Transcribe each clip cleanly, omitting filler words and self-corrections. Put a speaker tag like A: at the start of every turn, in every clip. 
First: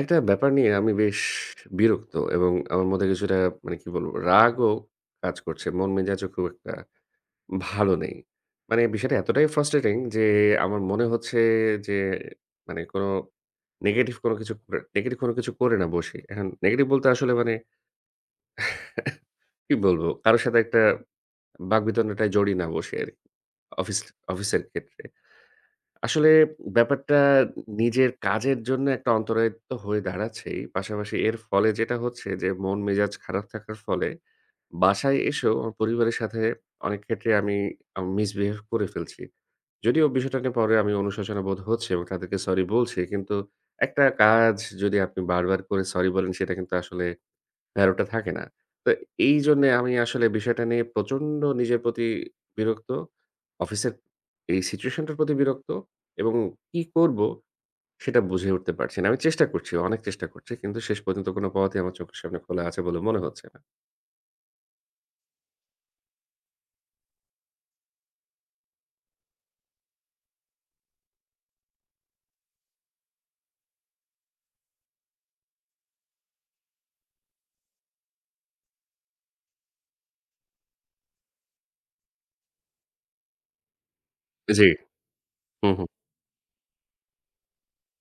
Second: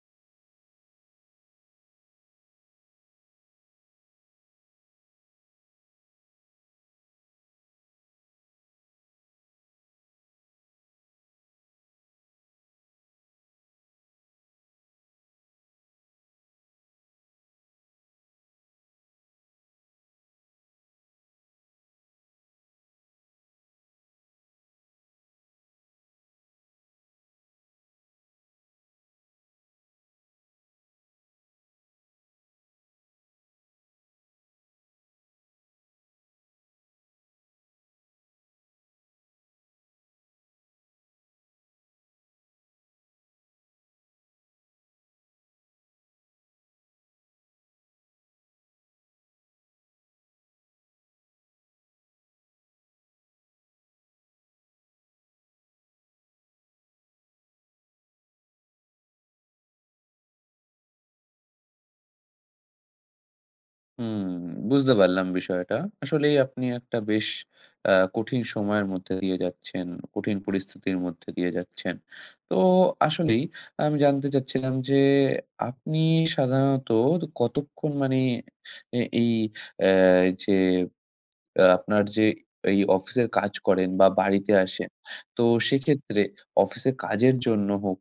A: একটা ব্যাপার নিয়ে আমি বেশ বিরক্ত এবং আমার মধ্যে কিছুটা মানে কি বলবো রাগও কাজ করছে। মন মেজাজও খুব একটা ভালো নেই। মানে বিষয়টা এতটাই ফ্রাস্ট্রেটিং যে আমার মনে হচ্ছে যে মানে কোনো নেগেটিভ কোনো কিছু করে না বসি। এখন নেগেটিভ বলতে আসলে মানে কি বলবো? কারো সাথে একটা বাকবিতণ্ডাটায় জড়িয়ে না বসি আরকি। অফিস অফিসের ক্ষেত্রে। আসলে ব্যাপারটা নিজের কাজের জন্য একটা অন্তরায় তো হয়ে দাঁড়াচ্ছেই। পাশাপাশি এর ফলে যেটা হচ্ছে যে মন-মেজাজ খারাপ থাকার ফলে বাসায় এসেও আমার পরিবারের সাথে অনেক ক্ষেত্রে আমি মিসবিহেভ করে ফেলছি। যদিও বিষয়টা নিয়ে পরে আমি অনুশোচনা বোধ হচ্ছে এবং তাদেরকে সরি বলছি। কিন্তু একটা কাজ যদি আপনি বারবার করে সরি বলেন সেটা কিন্তু আসলে ভ্যালুটা থাকে না। তো এইজন্যে আমি আসলে বিষয়টা নিয়ে প্রচন্ড নিজের প্রতি বিরক্ত। অফিসের এই সিচুয়েশনটার প্রতি বিরক্ত এবং কি করব সেটা বুঝে উঠতে পারছি না। আমি চেষ্টা করছি, অনেক চেষ্টা করছি। কিন্তু শেষ পর্যন্ত কোনো পথই আমার চোখের সামনে খোলা আছে বলে মনে হচ্ছে না।
B: হুম, বুঝতে পারলাম বিষয়টা। আসলেই আপনি একটা বেশ কঠিন সময়ের মধ্যে দিয়ে যাচ্ছেন, কঠিন পরিস্থিতির মধ্যে দিয়ে যাচ্ছেন। তো আসলেই আমি জানতে চাচ্ছিলাম যে, আপনি সাধারণত কতক্ষণ মানে এ এই অ্যা যে আপনার যে এই অফিসের কাজ করেন বা বাড়িতে
A: জি,
B: আসেন, তো
A: হুম, হুম।
B: সেক্ষেত্রে অফিসের কাজের জন্য হোক,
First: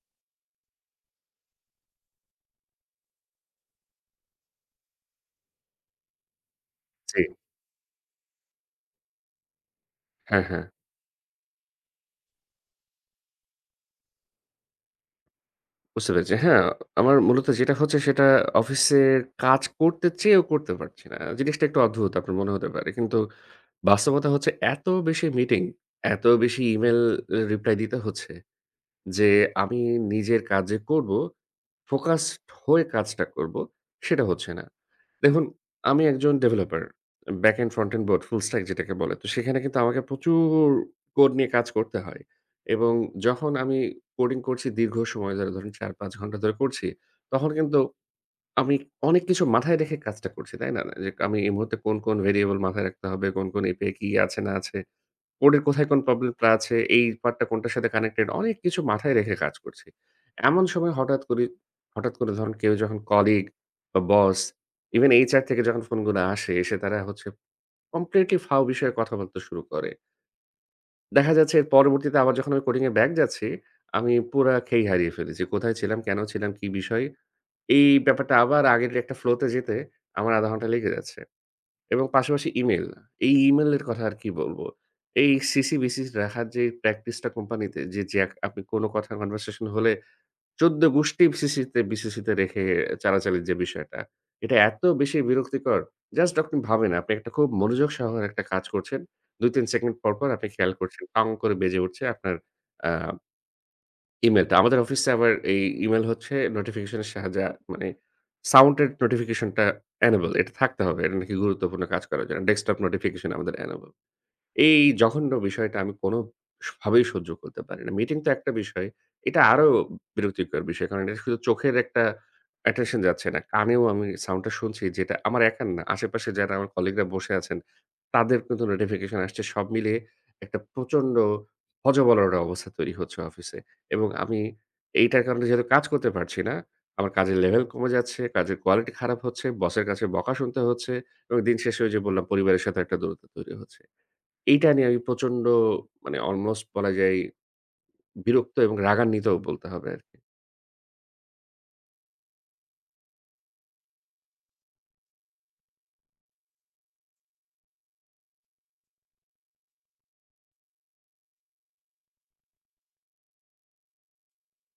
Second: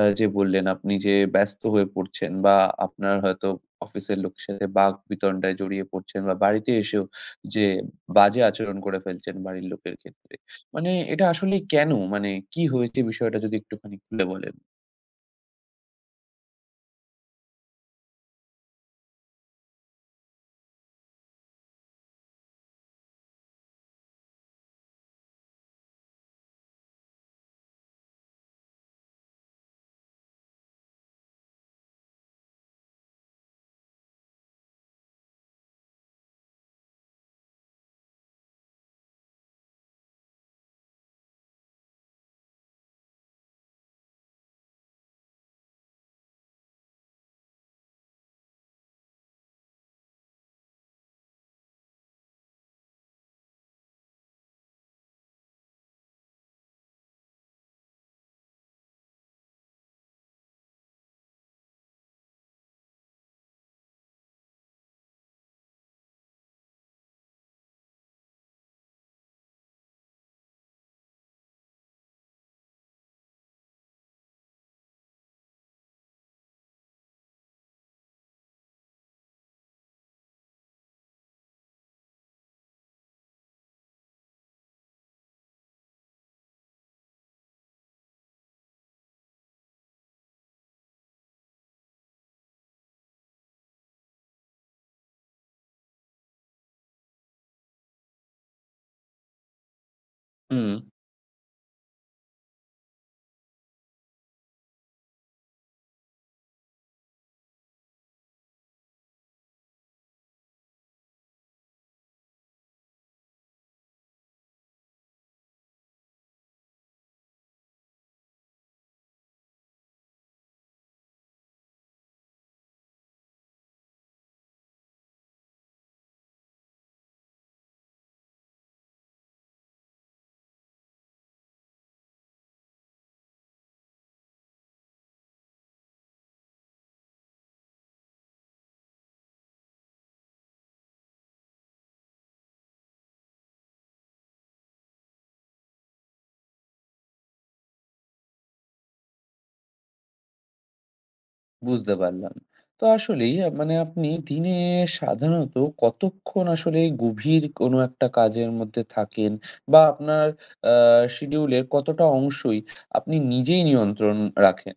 B: যে বললেন আপনি যে ব্যস্ত হয়ে পড়ছেন বা আপনার হয়তো অফিসের লোকের সাথে বাকবিতণ্ডায় জড়িয়ে পড়ছেন বা বাড়িতে এসেও
A: জি,
B: যে বাজে আচরণ করে ফেলছেন বাড়ির লোকের ক্ষেত্রে।
A: হ্যাঁ, হ্যাঁ।
B: মানে এটা আসলে কেন? মানে কি হয়েছে বিষয়টা যদি একটুখানি খুলে বলেন?
A: বুঝতে পেরেছি। হ্যাঁ, আমার মূলত যেটা হচ্ছে সেটা অফিসের কাজ করতে চেয়েও করতে পারছি না। জিনিসটা একটু অদ্ভুত আপনার মনে হতে পারে। কিন্তু বাস্তবতা হচ্ছে এত বেশি মিটিং, এত বেশি ইমেইল এ রিপ্লাই দিতে হচ্ছে যে আমি নিজের কাজ যে করব, ফোকাসড হয়ে কাজটা করব, সেটা হচ্ছে না। দেখুন, আমি একজন developer. Back end, front end both, full stack যেটাকে বলে। তো সেখানে কিন্তু আমাকে প্রচুর কোড নিয়ে কাজ করতে হয় এবং যখন আমি কোডিং করছি দীর্ঘ সময় ধরে ধরুন ৪-৫ ঘন্টা ধরে করছি, তখন কিন্তু আমি অনেক কিছু মাথায় রেখে কাজটা করছি, তাই না? যে আমি এই মুহূর্তে কোন, কোন ভেরিয়েবল মাথায় রাখতে হবে, কোন, কোন API কি আছে না আছে, কোডের কোথায় কোন প্রবলেমটা আছে, এই পার্টটা কোনটার সাথে কানেক্টেড অনেক কিছু মাথায় রেখে কাজ করছি। এমন সময় হঠাৎ করে ধরেন কেউ যখন কলিগ বা বস ইভেন HR থেকে যখন ফোনগুলো আসে, এসে তারা হচ্ছে কমপ্লিটলি ফাও বিষয়ে কথা বলতে শুরু করে। দেখা যাচ্ছে এর পরবর্তীতে আবার যখন আমি কোডিং এ ব্যাক যাচ্ছি, আমি পুরা খেই হারিয়ে ফেলেছি। কোথায় ছিলাম, কেন ছিলাম, কি বিষয় এই ব্যাপারটা আবার আগের একটা ফ্লো তে যেতে আমার ০.৫ ঘন্টা লেগে যাচ্ছে এবং পাশাপাশি ইমেইল। এই ইমেইলের কথা আর কি বলবো? এই সিসি-বিসি রাখার যে প্র্যাকটিসটা কোম্পানিতে যে আপনি কোনো কথা কনভারসেশন হলে ১৪ গোষ্ঠী সিসিতে বিসিসিতে রেখে চালাচালির যে বিষয়টা, এটা এত বেশি বিরক্তিকর। জাস্ট আপনি ভাবেন আপনি একটা খুব মনোযোগ সহকারে একটা কাজ করছেন। ২-৩ সেকেন্ড পর, পর আপনি
B: হুম।
A: খেয়াল করছেন টং করে বেজে উঠছে আপনার আ ইমেলটা। আমাদের অফিসে আবার এই ইমেল হচ্ছে নোটিফিকেশন এর সাহায্যে মানে সাউন্ডের নোটিফিকেশনটা enable এটা থাকতে হবে। এটা নাকি গুরুত্বপূর্ণ কাজ করার জন্য। ডেস্কটপ নোটিফিকেশন আমাদের enable এই জঘন্য বিষয়টা আমি কোনভাবেই সহ্য করতে পারি না। মিটিং তো একটা বিষয়। এটা আরো বিরক্তিকর বিষয়। কারণ এটা শুধু চোখের একটা attention যাচ্ছে না। কানেও আমি সাউন্ডটা শুনছি যেটা আমার একার না। আশেপাশে যারা আমার কলিগরা বসে আছেন, তাদের কিন্তু নোটিফিকেশন আসছে। সব মিলিয়ে একটা প্রচন্ড হযবল একটা অবস্থা তৈরি হচ্ছে অফিসে। এবং আমি এইটার কারণে যেহেতু কাজ করতে পারছি না, আমার কাজের লেভেল কমে যাচ্ছে, কাজের কোয়ালিটি খারাপ হচ্ছে, বসের কাছে বকা শুনতে হচ্ছে এবং দিন শেষে ওই যে বললাম পরিবারের সাথে একটা দূরত্ব তৈরি হচ্ছে। এইটা নিয়ে আমি প্রচন্ড মানে অলমোস্ট বলা যায় বিরক্ত এবং রাগান্বিতও বলতে হবে আরকি।
B: বুঝতে পারলাম। তো আসলেই মানে আপনি দিনে সাধারণত কতক্ষণ আসলে গভীর কোনো একটা কাজের মধ্যে থাকেন? বা আপনার আ শিডিউলের কতটা অংশই আপনি নিজেই নিয়ন্ত্রণ রাখেন?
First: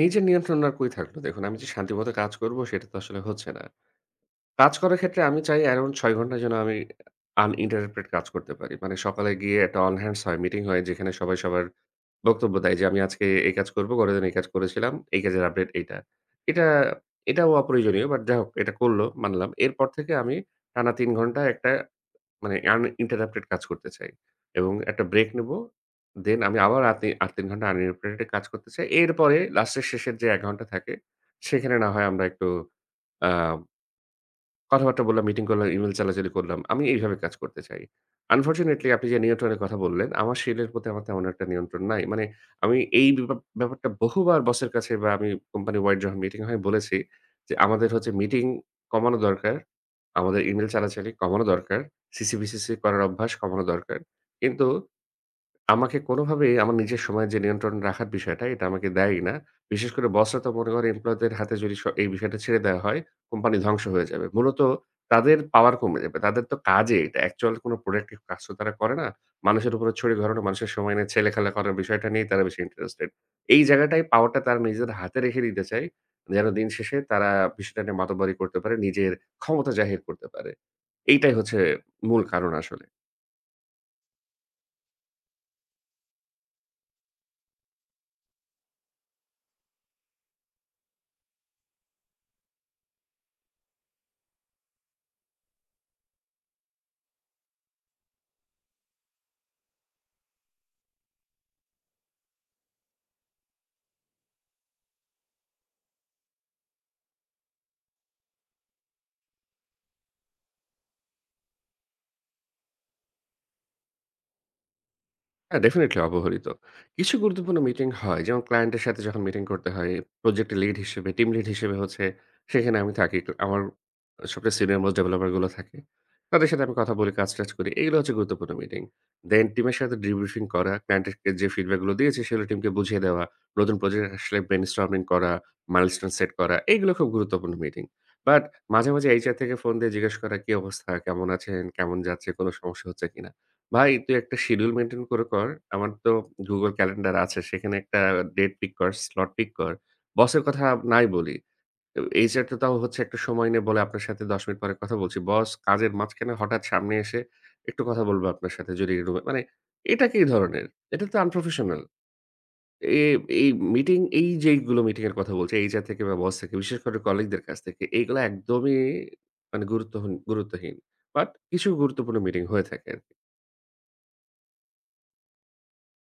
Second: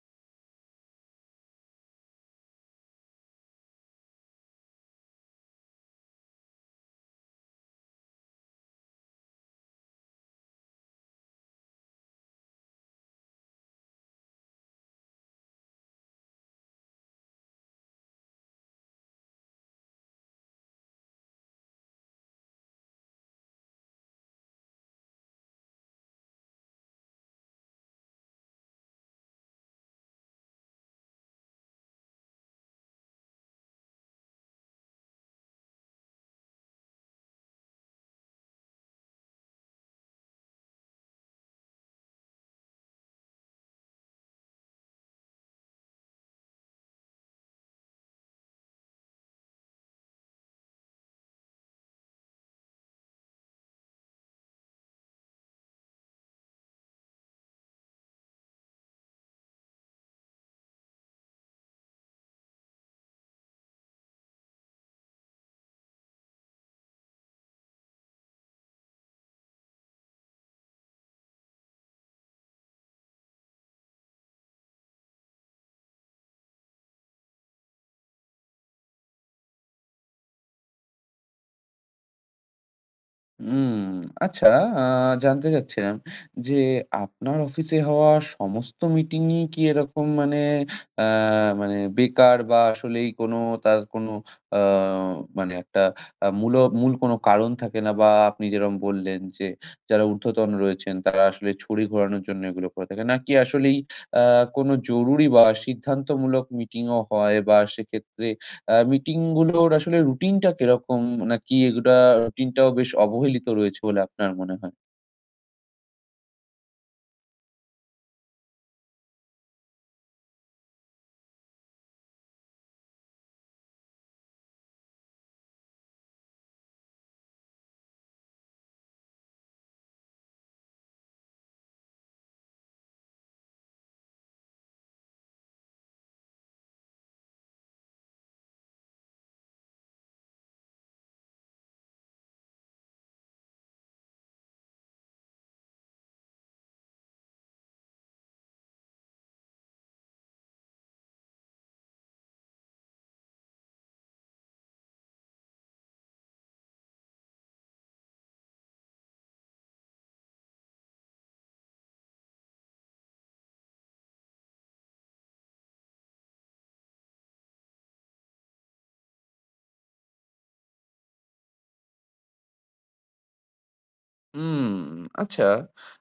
A: নিজের নিয়ন্ত্রণ আর কই থাকলো দেখুন আমি যে শান্তিমত কাজ করব সেটা তো আসলে হচ্ছে না। কাজ করার ক্ষেত্রে আমি চাই around ৬ ঘন্টা যেন আমি uninterrupted কাজ করতে পারি। মানে সকালে গিয়ে একটা all hands হয়, মিটিং হয় যেখানে সবাই সবার বক্তব্য দেয় যে আমি আজকে এই কাজ করব, পরের দিন এই কাজ করেছিলাম, এই কাজের আপডেট এইটা। এটা এটাও অপ্রয়োজনীয় বাট যাই হোক এটা করল মানলাম। এরপর থেকে আমি টানা ৩ ঘন্টা একটা মানে uninterrupted কাজ করতে চাই। এবং একটা ব্রেক নেব। দেন আমি আবার রাতে ৮-৩ ঘন্টা uninterrupted কাজ করতে চাই। এরপরে লাস্টের শেষের যে ১ ঘন্টা থাকে, সেখানে না হয় আমরা একটু আ কথাবার্তা বললাম, মিটিং করলাম, ইমেইল চালাচালি করলাম। আমি এইভাবে কাজ করতে চাই। আনফরচুনেটলি আপনি যে নিয়ন্ত্রণের কথা বললেন, আমার সেলের প্রতি আমার তেমন একটা নিয়ন্ত্রণ নাই। মানে আমি এই ব্যাপারটা বহুবার বসের কাছে বা আমি কোম্পানি ওয়াইড যখন মিটিং হয় বলেছি যে, "আমাদের হচ্ছে মিটিং কমানো দরকার। আমাদের ইমেইল চালাচালি কমানো দরকার। সিসি-বিসিসি করার অভ্যাস কমানো দরকার।" কিন্তু আমাকে কোনোভাবেই আমার নিজের সময় যে নিয়ন্ত্রণ রাখার বিষয়টা, এটা আমাকে দেয়ই না। বিশেষ করে বসরা তো মনে করে এমপ্লয়িদের হাতে যদি এই বিষয়টা ছেড়ে দেওয়া হয়, কোম্পানি ধ্বংস হয়ে যাবে। মূলত তাদের পাওয়ার কমে যাবে। তাদের তো কাজে এটা অ্যাকচুয়াল কোনো প্রোডাক্টিভ কাজ তো তারা করে না। মানুষের উপরে ছুরি ঘোরানো, মানুষের সময় নিয়ে ছেলেখেলা করার বিষয়টা নিয়েই তারা বেশি ইন্টারেস্টেড। এই জায়গাটায় পাওয়ারটা তারা নিজেদের হাতে রেখে দিতে চায়, যেন দিন শেষে তারা বিষয়টা নিয়ে মাতব্বরি করতে পারে, নিজের ক্ষমতা জাহির করতে পারে। এইটাই হচ্ছে মূল কারণ আসলে।
B: উম আচ্ছা, আ জানতে চাচ্ছিলাম যে আপনার অফিসে হওয়া সমস্ত মিটিংই কি এরকম, মানে আ মানে বেকার, বা আসলেই কোনো তার কোনো আ মানে একটা মূল মূল কোনো কারণ থাকে না, বা আপনি যেরকম বললেন যে যারা ঊর্ধ্বতন রয়েছেন তারা আসলে ছড়ি ঘোরানোর জন্য এগুলো করে থাকে। নাকি আসলেই আ কোনো জরুরি বা সিদ্ধান্তমূলক মিটিংও হয়, বা সেক্ষেত্রে মিটিং গুলোর আসলে রুটিনটা কিরকম? নাকি এগুলা রুটিনটাও বেশ অবহেলিত রয়েছে বলে আপনার মনে হয়?
A: হ্যাঁ, ডেফিনিটলি অবহেলিত। কিছু গুরুত্বপূর্ণ মিটিং হয় যেমন ক্লায়েন্টের সাথে যখন মিটিং করতে হয়, প্রজেক্টের লিড হিসেবে, টিম লিড হিসেবে হচ্ছে সেখানে আমি থাকি। তো আমার সবচেয়ে সিনিয়র মোস্ট ডেভেলপার গুলো থাকে। তাদের সাথে আমি কথা বলি, কাজ-টাজ করি। এগুলো হচ্ছে গুরুত্বপূর্ণ মিটিং। দেন টিমের সাথে ডিব্রিফিং করা, ক্লায়েন্টকে যে ফিডব্যাক গুলো দিয়েছি সেগুলো টিমকে বুঝিয়ে দেওয়া, নতুন প্রজেক্ট আসলে ব্রেইনস্টর্মিং করা, মাইলস্টোন সেট করা এগুলো খুব গুরুত্বপূর্ণ মিটিং। বাট মাঝে, মাঝে HR থেকে ফোন দিয়ে জিজ্ঞেস করা, "কি অবস্থা? কেমন আছেন? কেমন যাচ্ছে? কোন সমস্যা হচ্ছে কিনা?" ভাই তুই একটা শিডিউল মেইনটেইন করে কর। আমার তো Google ক্যালেন্ডার আছে। সেখানে একটা ডেট পিক কর, স্লট পিক কর। বসের কথা নাই বলি। তো HR তো তাও হচ্ছে একটা সময় নিয়ে বলে, "আপনার সাথে ১০ মিনিট পরে কথা বলছি।" বস কাজের মাঝখানে হঠাৎ সামনে এসে, "একটু কথা বলবো আপনার সাথে যদি রুমে" মানে এটা কি ধরনের? এটা তো আনপ্রফেশনাল। এ এই মিটিং এই যে এইগুলো মিটিং এর কথা বলছি HR থেকে বা বস থেকে, বিশেষ করে কলিগদের কাছ থেকে, এইগুলা একদমই মানে গুরুত্বহীন। বাট কিছু গুরুত্বপূর্ণ মিটিং হয়ে থাকে।
B: হুম, আচ্ছা।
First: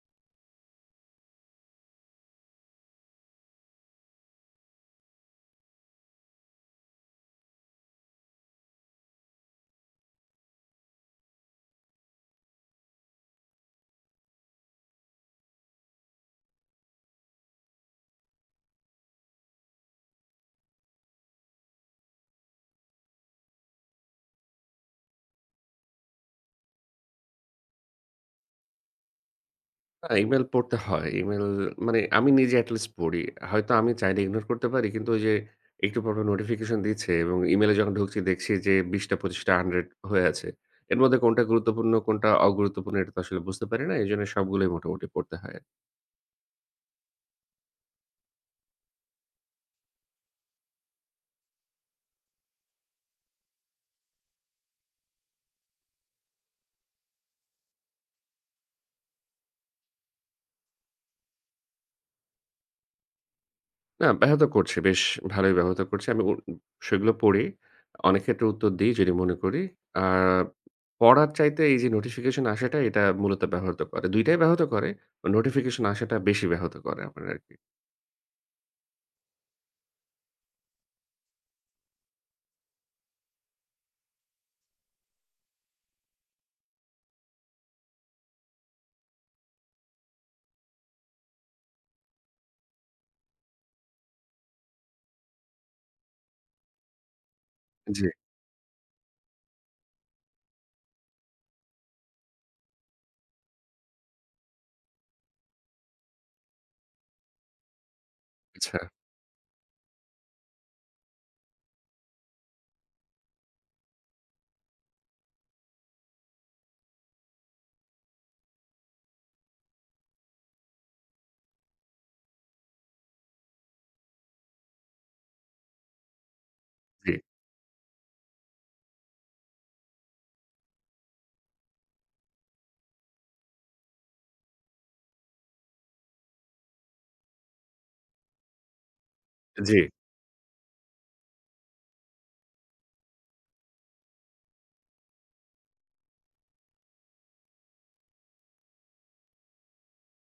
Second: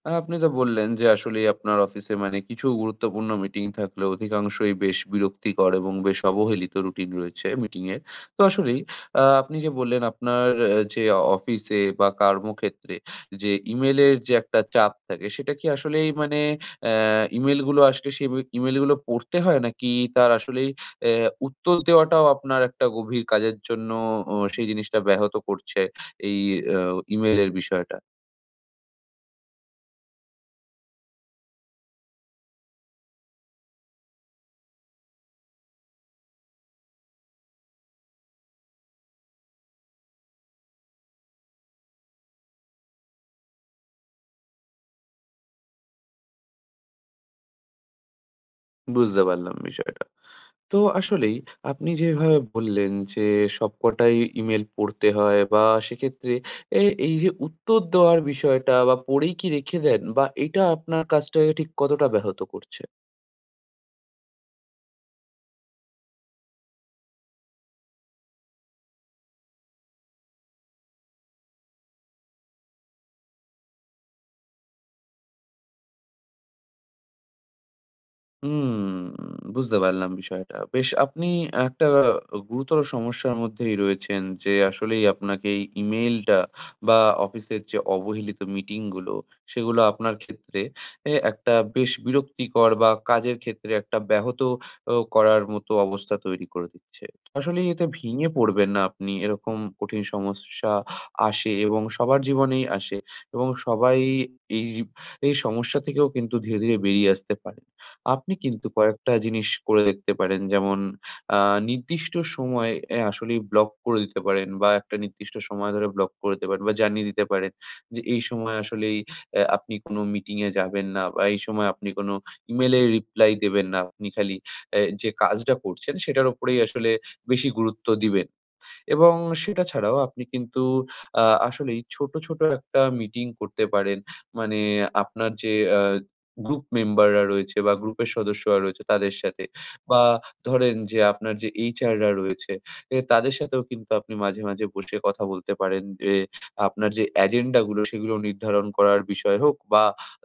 B: আপনি তো বললেন যে আসলেই আপনার অফিসে মানে কিছু গুরুত্বপূর্ণ মিটিং থাকলেও অধিকাংশই বেশ বিরক্তিকর এবং বেশ অবহেলিত রুটিন রয়েছে মিটিংয়ের। তো আসলেই আপনি যে বললেন আপনার যে অফিসে বা কর্মক্ষেত্রে যে ইমেইলের যে একটা চাপ থাকে, সেটা কি আসলেই মানে অ্যা ইমেইলগুলো আসলে সেই বে ইমেইলগুলো পড়তে হয়? নাকি তার আসলেই উত্তর দেওয়াটাও আপনার একটা গভীর কাজের জন্য ও সেই জিনিসটা ব্যাহত করছে, এই আ ইমেইলের বিষয়টা?
A: না, ইমেইল পড়তে হয়। ইমেইল মানে আমি নিজে at least পড়ি। হয়তো আমি চাইলে ইগনোর করতে পারি। কিন্তু ওই যে একটু পরপর নোটিফিকেশন দিচ্ছে এবং ইমেইলে যখন ঢুকছি দেখছি যে ২০ টা ২৫ টা ১০০ হয়ে আছে। এর মধ্যে কোনটা গুরুত্বপূর্ণ, কোনটা অগুরুত্বপূর্ণ এটা তো আসলে বুঝতে পারি না। এজন্য সবগুলোই মোটামুটি পড়তে হয়।
B: বুঝতে পারলাম বিষয়টা। তো আসলেই আপনি যেভাবে বললেন যে, সবকটাই ইমেল পড়তে হয় বা সেক্ষেত্রে এ এই যে উত্তর দেওয়ার বিষয়টা, বা পড়েই কি রেখে দেন, বা এটা আপনার কাজটাকে ঠিক কতটা ব্যাহত করছে?
A: না ব্যাহত করছে, বেশ ভালোই ব্যাহত করছে। আমি উ সেগুলো পড়ি। অনেক ক্ষেত্রে উত্তর দিই যদি মনে করি। আর পড়ার চাইতে এই যে নোটিফিকেশন আসাটা এটা মূলত ব্যাহত করে। ২ টাই ব্যাহত করে। নোটিফিকেশন আসাটা বেশি ব্যাহত করে আমার আরকি।
B: হুম, বুঝতে পারলাম বিষয়টা। বেশ আপনি একটা গুরুতর সমস্যার মধ্যেই রয়েছেন, যে আসলেই আপনাকে এই ইমেইলটা বা অফিসের যে অবহেলিত মিটিংগুলো, সেগুলো আপনার ক্ষেত্রে একটা বেশ বিরক্তিকর বা কাজের ক্ষেত্রে একটা ব্যাহত ও করার মতো অবস্থা তৈরি করে দিচ্ছে। আসলেই এতে
A: জি।
B: ভেঙে পড়বেন না আপনি। এরকম কঠিন সমস্যা আসে এবং সবার জীবনেই আসে, এবং সবাই এই এই সমস্যা থেকেও কিন্তু ধীরে, ধীরে বেরিয়ে আসতে পারে। আপনি কিন্তু
A: আচ্ছা,
B: কয়েকটা জিনিস করে দেখতে পারেন। যেমন, আ নির্দিষ্ট সময়ে আসলেই ব্লক করে দিতে পারেন, বা একটা নির্দিষ্ট সময় ধরে ব্লক করে দিতে পারেন, বা জানিয়ে দিতে পারেন যে, এই সময় আসলেই আপনি কোনো মিটিংয়ে যাবেন না, বা এই সময় আপনি কোনো ইমেইলে রিপ্লাই দেবেন না। আপনি খালি যে কাজটা করছেন সেটার উপরেই আসলে
A: জি,
B: বেশি গুরুত্ব দিবেন। এবং সেটা ছাড়াও আপনি কিন্তু আ আসলেই ছোট, ছোট একটা মিটিং করতে পারেন। মানে আপনার যে আ গ্রুপ মেম্বাররা রয়েছে বা গ্রুপের সদস্যরা রয়েছে তাদের সাথে,
A: জি,
B: বা ধরেন যে আপনার যে HR রা রয়েছে, তাদের সাথেও কিন্তু আপনি মাঝে, মাঝে বসে কথা বলতে পারেন, যে আপনার যে এজেন্ডা গুলো সেগুলো নির্ধারণ করার বিষয় হোক, বা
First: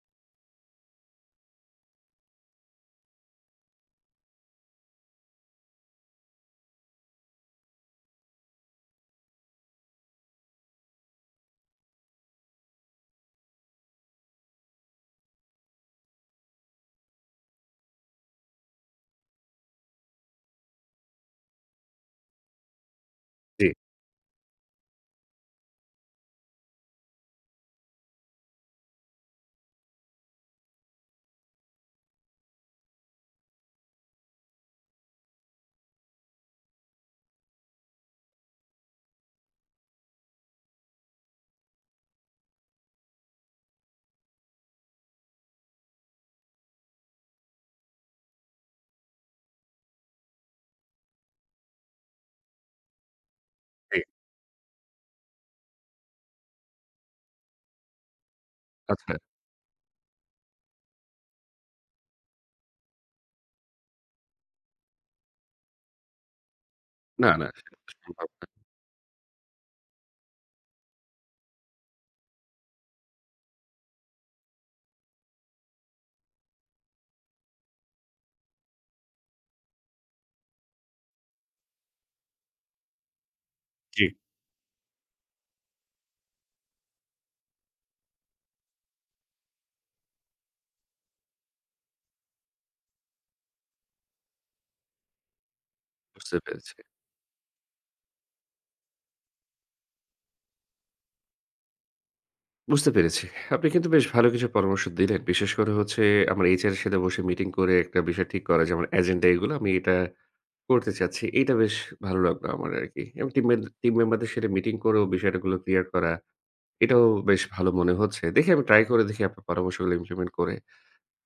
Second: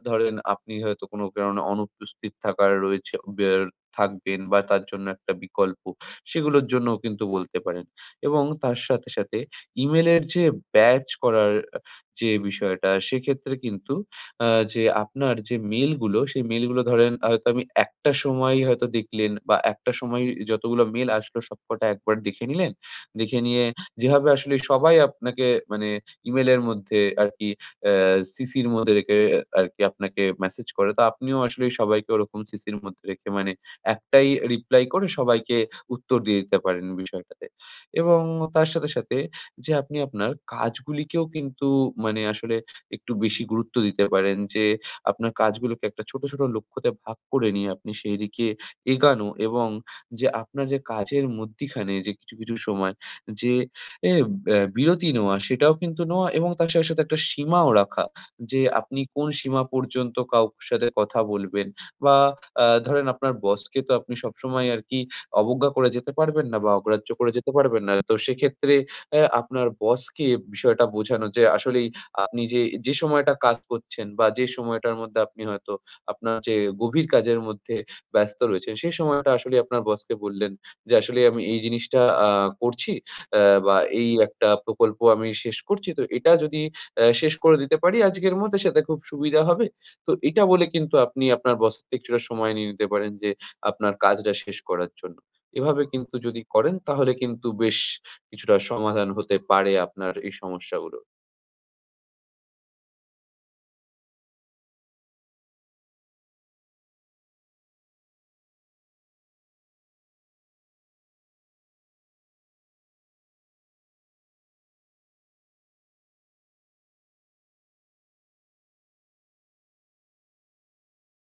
B: ধরেন আপনি হয়তো কোনো কারণে অনুপস্থিত থাকার রয়েছে, থাকবেন বা তার জন্য একটা বিকল্প, সেগুলোর জন্যও কিন্তু বলতে পারেন। এবং তার সাথে, সাথে ইমেলের যে ব্যাচ করার যে বিষয়টা, সেক্ষেত্রে কিন্তু আ যে আপনার যে মেইলগুলো, সেই মেইলগুলো ধরেন হয়তো আমি একটা সময় হয়তো দেখলেন বা একটা সময় যতগুলো মেইল আসলো সবকটা একবার দেখে নিলেন। দেখে নিয়ে,
A: জি,
B: যেভাবে আসলে সবাই আপনাকে মানে ইমেলের মধ্যে আরকি আ সিসির মধ্যে রেখে আরকি আপনাকে মেসেজ করে, তো আপনিও আসলে সবাইকে ওরকম সিসির মধ্যে রেখে মানে একটাই রিপ্লাই করে সবাইকে উত্তর দিয়ে দিতে পারেন বিষয়টাতে। এবং তার সাথে, সাথে যে আপনি আপনার কাজগুলিকেও কিন্তু মানে আসলে একটু বেশি গুরুত্ব দিতে পারেন, যে আপনার কাজগুলোকে একটা ছোট, ছোট লক্ষ্যতে ভাগ করে নিয়ে আপনি সেই দিকে এগানো, এবং যে আপনার যে কাজের মধ্যিখানে যে কিছু, কিছু সময় যে
A: জি।
B: এ ব্যা বিরতি নেওয়া, সেটাও কিন্তু নেওয়া, এবং তার সাথে, সাথে একটা সীমাও রাখা। যে আপনি
A: আচ্ছা।
B: কোন সীমা পর্যন্ত কাউর সাথে কথা বলবেন, বা ধরেন আপনার বসকে তো আপনি সবসময় আরকি অবজ্ঞা করে যেতে পারবেন না বা অগ্রাহ্য
A: না,
B: করে
A: না
B: যেতে
A: সেটা
B: পারবেন
A: তো
B: না। তো
A: সম্ভব।
B: সেক্ষেত্রে আপনার বসকে বিষয়টা বোঝানো, যে আসলেই আপনি যে সময়টা কাজ করছেন বা যে সময়টার মধ্যে আপনি হয়তো আপনার যে গভীর কাজের মধ্যে ব্যস্ত রয়েছেন, সেই সময়টা আসলে আপনার বসকে বললেন যে, "আসলে আমি এই জিনিসটা করছি, বা
A: জি,
B: এই একটা প্রকল্প আমি শেষ করছি। তো এটা যদি শেষ করে দিতে পারি আজকের মধ্যে সেটা খুব সুবিধা হবে।" তো এটা বলে কিন্তু আপনি আপনার বসের থেকে কিছুটা সময় নিয়ে নিতে পারেন, যে আপনার কাজটা শেষ করার জন্য। এভাবে কিন্তু
A: বুঝতে
B: যদি
A: পেরেছি।
B: করেন তাহলে কিন্তু বেশ কিছুটা সমাধান হতে পারে আপনার এই সমস্যাগুলোর।
A: বুঝতে পেরেছি। আপনি কিন্তু বেশ ভালো কিছু পরামর্শ দিলেন। বিশেষ করে হচ্ছে আমার HR এর সাথে বসে মিটিং করে একটা বিষয় ঠিক করা যে, আমার এজেন্ডা এগুলো আমি এটা করতে চাচ্ছি। এইটা বেশ ভালো লাগলো আমার আরকি। এবং টিম মেম্বারদের সাথে মিটিং করেও বিষয়গুলো ক্লিয়ার করা, এটাও বেশ ভালো মনে হচ্ছে। দেখি আমি ট্রাই করে দেখি আপনার পরামর্শগুলো ইমপ্লিমেন্ট করে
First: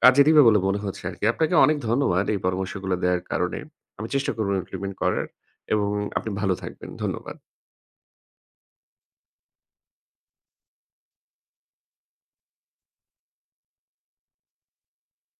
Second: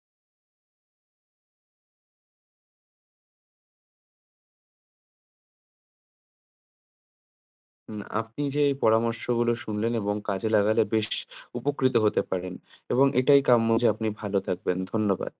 A: কাজে দিবে বলে মনে হচ্ছে আরকি। আপনাকে অনেক ধন্যবাদ এই পরামর্শগুলো দেওয়ার কারণে। আমি চেষ্টা করব ইমপ্লিমেন্ট করার এবং আপনি ভালো থাকবেন। ধন্যবাদ।
B: আপনি যে এই পরামর্শগুলো শুনলেন এবং কাজে লাগালে বেশ উপকৃত হতে পারেন, এবং এটাই কাম্য যে আপনি ভালো থাকবেন। ধন্যবাদ।